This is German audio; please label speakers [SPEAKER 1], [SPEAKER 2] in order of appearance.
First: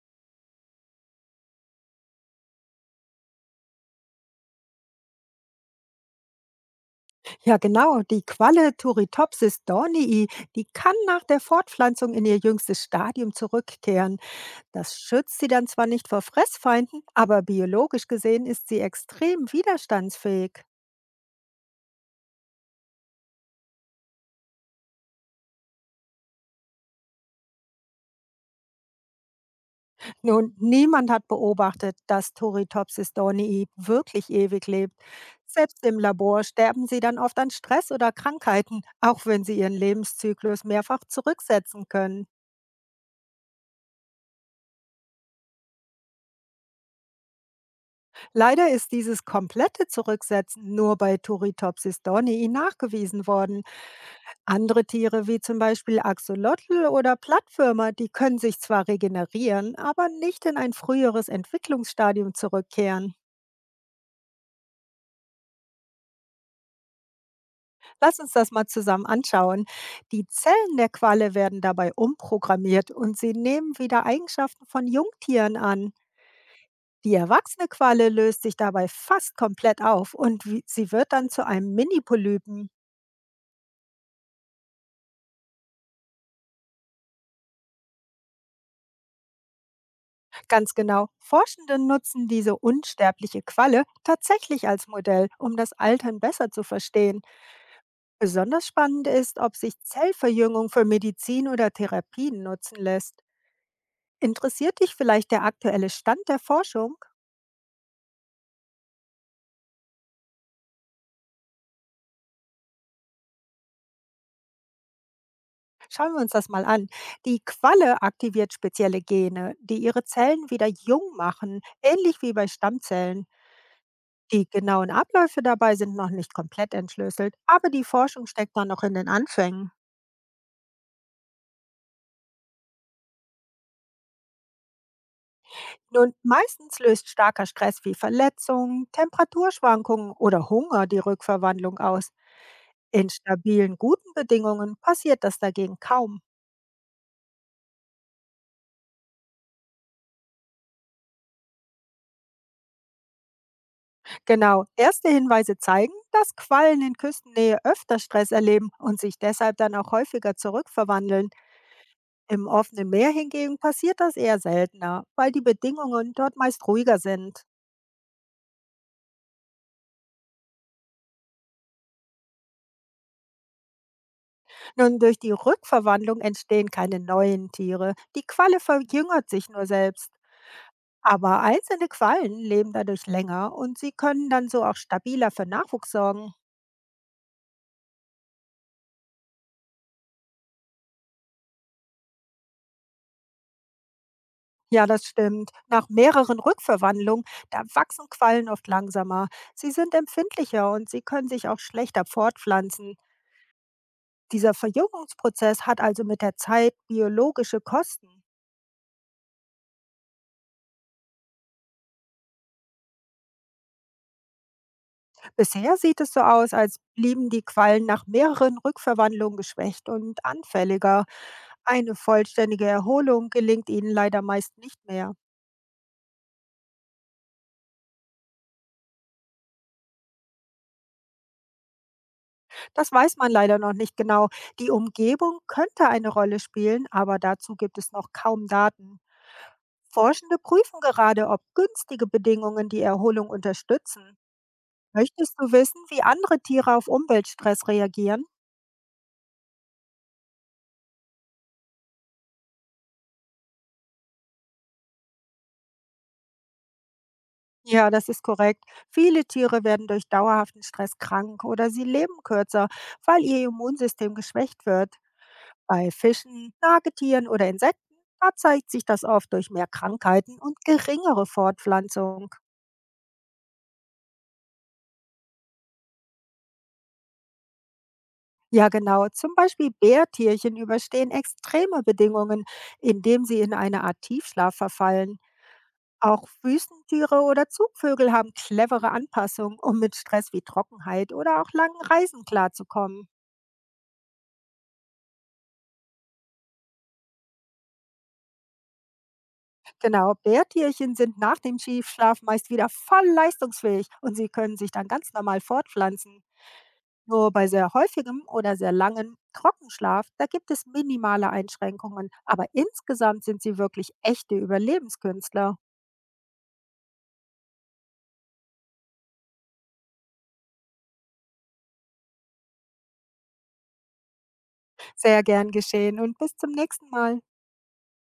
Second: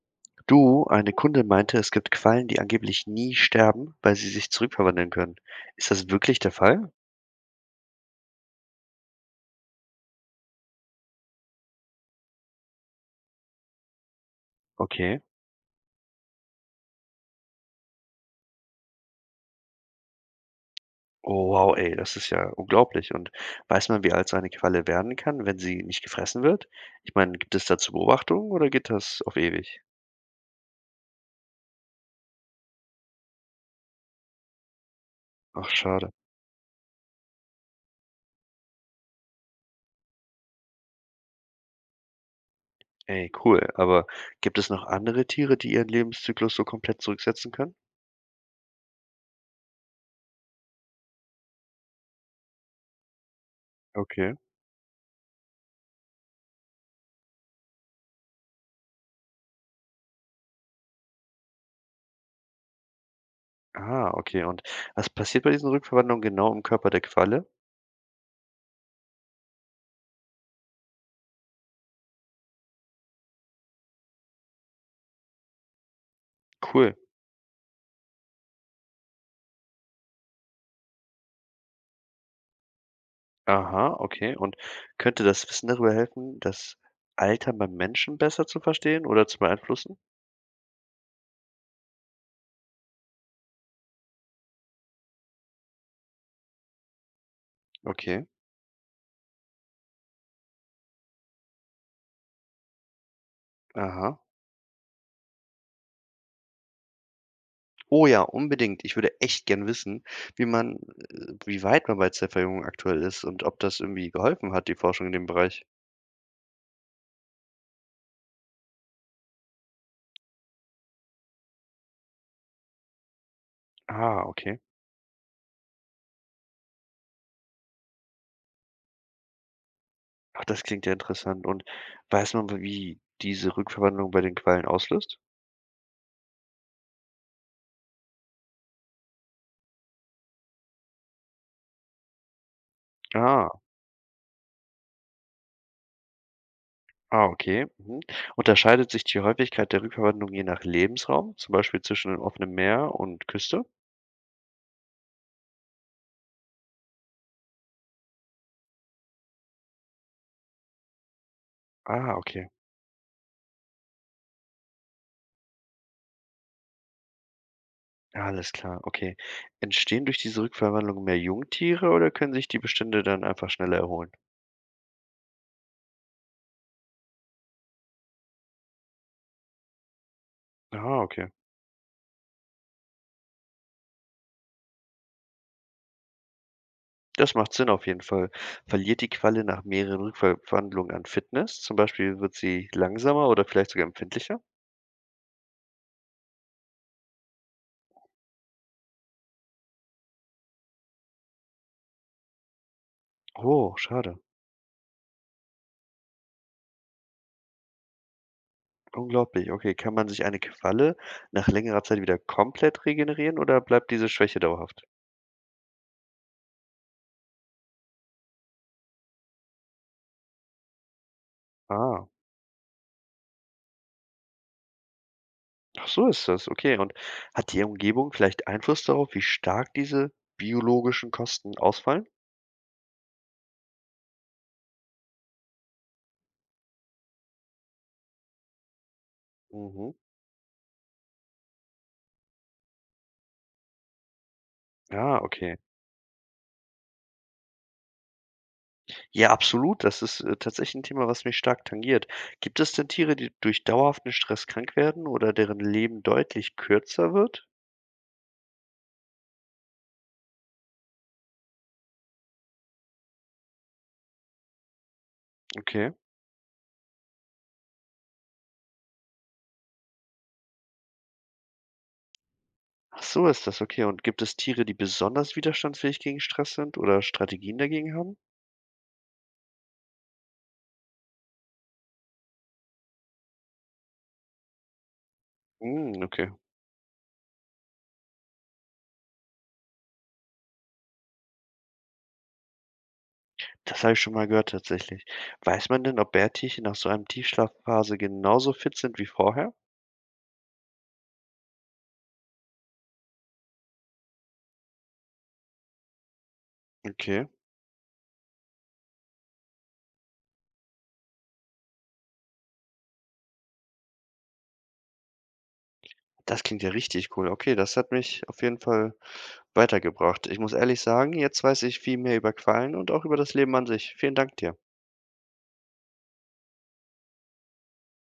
[SPEAKER 1] Du, eine Kundin meinte, es gibt Quallen, die angeblich nie sterben, weil sie sich zurückverwandeln können. Ist das wirklich der Fall?
[SPEAKER 2] Ja, genau. Die Qualle Turritopsis dornii, die kann nach der Fortpflanzung in ihr jüngstes Stadium zurückkehren. Das
[SPEAKER 1] Okay.
[SPEAKER 2] schützt sie dann zwar nicht vor Fressfeinden, aber biologisch gesehen ist sie extrem widerstandsfähig.
[SPEAKER 1] Oh wow, ey, das ist ja unglaublich. Und weiß man, wie alt so eine Qualle werden kann, wenn sie nicht gefressen wird? Ich meine, gibt es dazu Beobachtungen oder geht das auf ewig?
[SPEAKER 2] Nun, niemand hat beobachtet, dass Turritopsis dornii wirklich ewig lebt.
[SPEAKER 1] Ach,
[SPEAKER 2] Selbst im
[SPEAKER 1] schade.
[SPEAKER 2] Labor sterben sie dann oft an Stress oder Krankheiten, auch wenn sie ihren Lebenszyklus mehrfach zurücksetzen können.
[SPEAKER 1] Ey, cool. Aber gibt es noch andere Tiere, die ihren Lebenszyklus so komplett zurücksetzen können?
[SPEAKER 2] Leider ist dieses komplette Zurücksetzen nur bei Turritopsis donii nachgewiesen worden.
[SPEAKER 1] Okay.
[SPEAKER 2] Andere Tiere wie zum Beispiel Axolotl oder Plattwürmer, die können sich zwar regenerieren, aber nicht in ein früheres Entwicklungsstadium zurückkehren.
[SPEAKER 1] Ah, okay. Und was passiert bei diesen Rückverwandlungen genau im Körper der Qualle?
[SPEAKER 2] Lass uns das mal zusammen anschauen. Die Zellen der Qualle werden dabei umprogrammiert und sie nehmen wieder Eigenschaften von Jungtieren an.
[SPEAKER 1] Cool.
[SPEAKER 2] Die erwachsene Qualle löst sich dabei fast komplett auf und sie wird dann zu einem Mini-Polypen.
[SPEAKER 1] Aha, okay. Und könnte das Wissen darüber helfen, das Alter beim Menschen besser zu verstehen oder zu beeinflussen?
[SPEAKER 2] Ganz genau. Forschende nutzen diese unsterbliche Qualle tatsächlich als Modell, um das Altern besser zu verstehen.
[SPEAKER 1] Okay,
[SPEAKER 2] Besonders spannend ist, ob sich Zellverjüngung für Medizin oder Therapien nutzen lässt.
[SPEAKER 1] aha.
[SPEAKER 2] Interessiert dich vielleicht der aktuelle Stand der Forschung?
[SPEAKER 1] Oh ja, unbedingt. Ich würde echt gern wissen, wie man, wie weit man bei Zellverjüngung aktuell ist und ob das irgendwie geholfen hat, die Forschung in dem Bereich.
[SPEAKER 2] Schauen wir uns das mal an. Die Qualle aktiviert spezielle Gene, die ihre Zellen wieder jung machen, ähnlich wie bei Stammzellen.
[SPEAKER 1] Ah,
[SPEAKER 2] Die
[SPEAKER 1] okay.
[SPEAKER 2] genauen Abläufe dabei sind noch nicht komplett entschlüsselt, aber die Forschung steckt da noch in den Anfängen.
[SPEAKER 1] Ach, das klingt ja interessant. Und weiß man, wie diese Rückverwandlung bei den Quallen auslöst?
[SPEAKER 2] Nun, meistens löst starker Stress wie Verletzungen, Temperaturschwankungen oder Hunger die Rückverwandlung aus. In
[SPEAKER 1] Ah,
[SPEAKER 2] stabilen, guten Bedingungen passiert das dagegen kaum.
[SPEAKER 1] ah, okay. Mhm. Unterscheidet sich die Häufigkeit der Rückverwandlung je nach Lebensraum, zum Beispiel zwischen offenem Meer und Küste?
[SPEAKER 2] Genau, erste Hinweise zeigen, dass Quallen in Küstennähe öfter Stress erleben und sich deshalb dann auch häufiger zurückverwandeln.
[SPEAKER 1] Ah, okay.
[SPEAKER 2] Im offenen Meer hingegen passiert das eher seltener, weil die Bedingungen dort meist ruhiger sind.
[SPEAKER 1] Ja, alles klar, okay. Entstehen durch diese Rückverwandlung mehr Jungtiere oder können sich die Bestände dann einfach schneller erholen?
[SPEAKER 2] Nun, durch die Rückverwandlung entstehen keine neuen Tiere. Die Qualle verjüngert sich nur selbst.
[SPEAKER 1] Ah, okay.
[SPEAKER 2] Aber einzelne Quallen leben dadurch länger und sie können dann so auch stabiler für Nachwuchs sorgen.
[SPEAKER 1] Das macht Sinn auf jeden Fall. Verliert die Qualle nach mehreren Rückverwandlungen an Fitness? Zum Beispiel wird sie langsamer oder vielleicht sogar empfindlicher?
[SPEAKER 2] Ja, das stimmt. Nach mehreren Rückverwandlungen, da wachsen Quallen oft langsamer. Sie sind empfindlicher und sie können sich auch schlechter fortpflanzen.
[SPEAKER 1] Oh, schade.
[SPEAKER 2] Dieser Verjüngungsprozess hat also mit der Zeit biologische Kosten.
[SPEAKER 1] Unglaublich. Okay, kann man sich eine Qualle nach längerer Zeit wieder komplett regenerieren oder bleibt diese Schwäche dauerhaft?
[SPEAKER 2] Bisher sieht es so aus, als blieben die Quallen nach mehreren Rückverwandlungen geschwächt und anfälliger. Eine
[SPEAKER 1] Ah,
[SPEAKER 2] vollständige Erholung gelingt ihnen leider meist nicht mehr.
[SPEAKER 1] ach so ist das. Okay, und hat die Umgebung vielleicht Einfluss darauf, wie stark diese biologischen Kosten ausfallen?
[SPEAKER 2] Das weiß man leider noch nicht genau. Die Umgebung könnte eine Rolle spielen, aber dazu gibt es noch kaum Daten.
[SPEAKER 1] Mhm.
[SPEAKER 2] Forschende prüfen gerade, ob günstige Bedingungen die Erholung unterstützen.
[SPEAKER 1] Ja,
[SPEAKER 2] Möchtest du
[SPEAKER 1] okay.
[SPEAKER 2] wissen, wie andere Tiere auf Umweltstress reagieren?
[SPEAKER 1] Ja, absolut. Das ist, tatsächlich ein Thema, was mich stark tangiert. Gibt es denn Tiere, die durch dauerhaften Stress krank werden oder deren Leben deutlich kürzer wird?
[SPEAKER 2] Ja, das ist korrekt. Viele Tiere werden durch dauerhaften Stress krank oder sie leben kürzer, weil ihr Immunsystem geschwächt wird.
[SPEAKER 1] Okay.
[SPEAKER 2] Bei Fischen, Nagetieren oder Insekten, da zeigt sich das oft durch mehr Krankheiten und geringere Fortpflanzung.
[SPEAKER 1] Ach so ist das, okay. Und gibt es Tiere, die besonders widerstandsfähig gegen Stress sind oder Strategien dagegen haben?
[SPEAKER 2] Ja, genau. Zum Beispiel Bärtierchen überstehen extreme Bedingungen, indem sie in eine Art Tiefschlaf verfallen.
[SPEAKER 1] Hm,
[SPEAKER 2] Auch
[SPEAKER 1] okay.
[SPEAKER 2] Wüstentiere oder Zugvögel haben clevere Anpassungen, um mit Stress wie Trockenheit oder auch langen Reisen klarzukommen.
[SPEAKER 1] Das habe ich schon mal gehört tatsächlich. Weiß man denn, ob Bärtierchen nach so einem Tiefschlafphase genauso fit sind wie vorher?
[SPEAKER 2] Genau, Bärtierchen sind nach dem Tiefschlaf meist wieder voll leistungsfähig und sie können sich dann ganz normal fortpflanzen.
[SPEAKER 1] Okay.
[SPEAKER 2] Nur bei sehr häufigem oder sehr langem Trockenschlaf, da gibt es minimale Einschränkungen, aber insgesamt sind sie wirklich echte Überlebenskünstler.
[SPEAKER 1] Das klingt ja richtig cool. Okay, das hat mich auf jeden Fall weitergebracht. Ich muss ehrlich sagen, jetzt weiß ich viel mehr über Quallen und auch über das Leben an sich. Vielen Dank dir.
[SPEAKER 2] Sehr gern geschehen und bis zum nächsten Mal.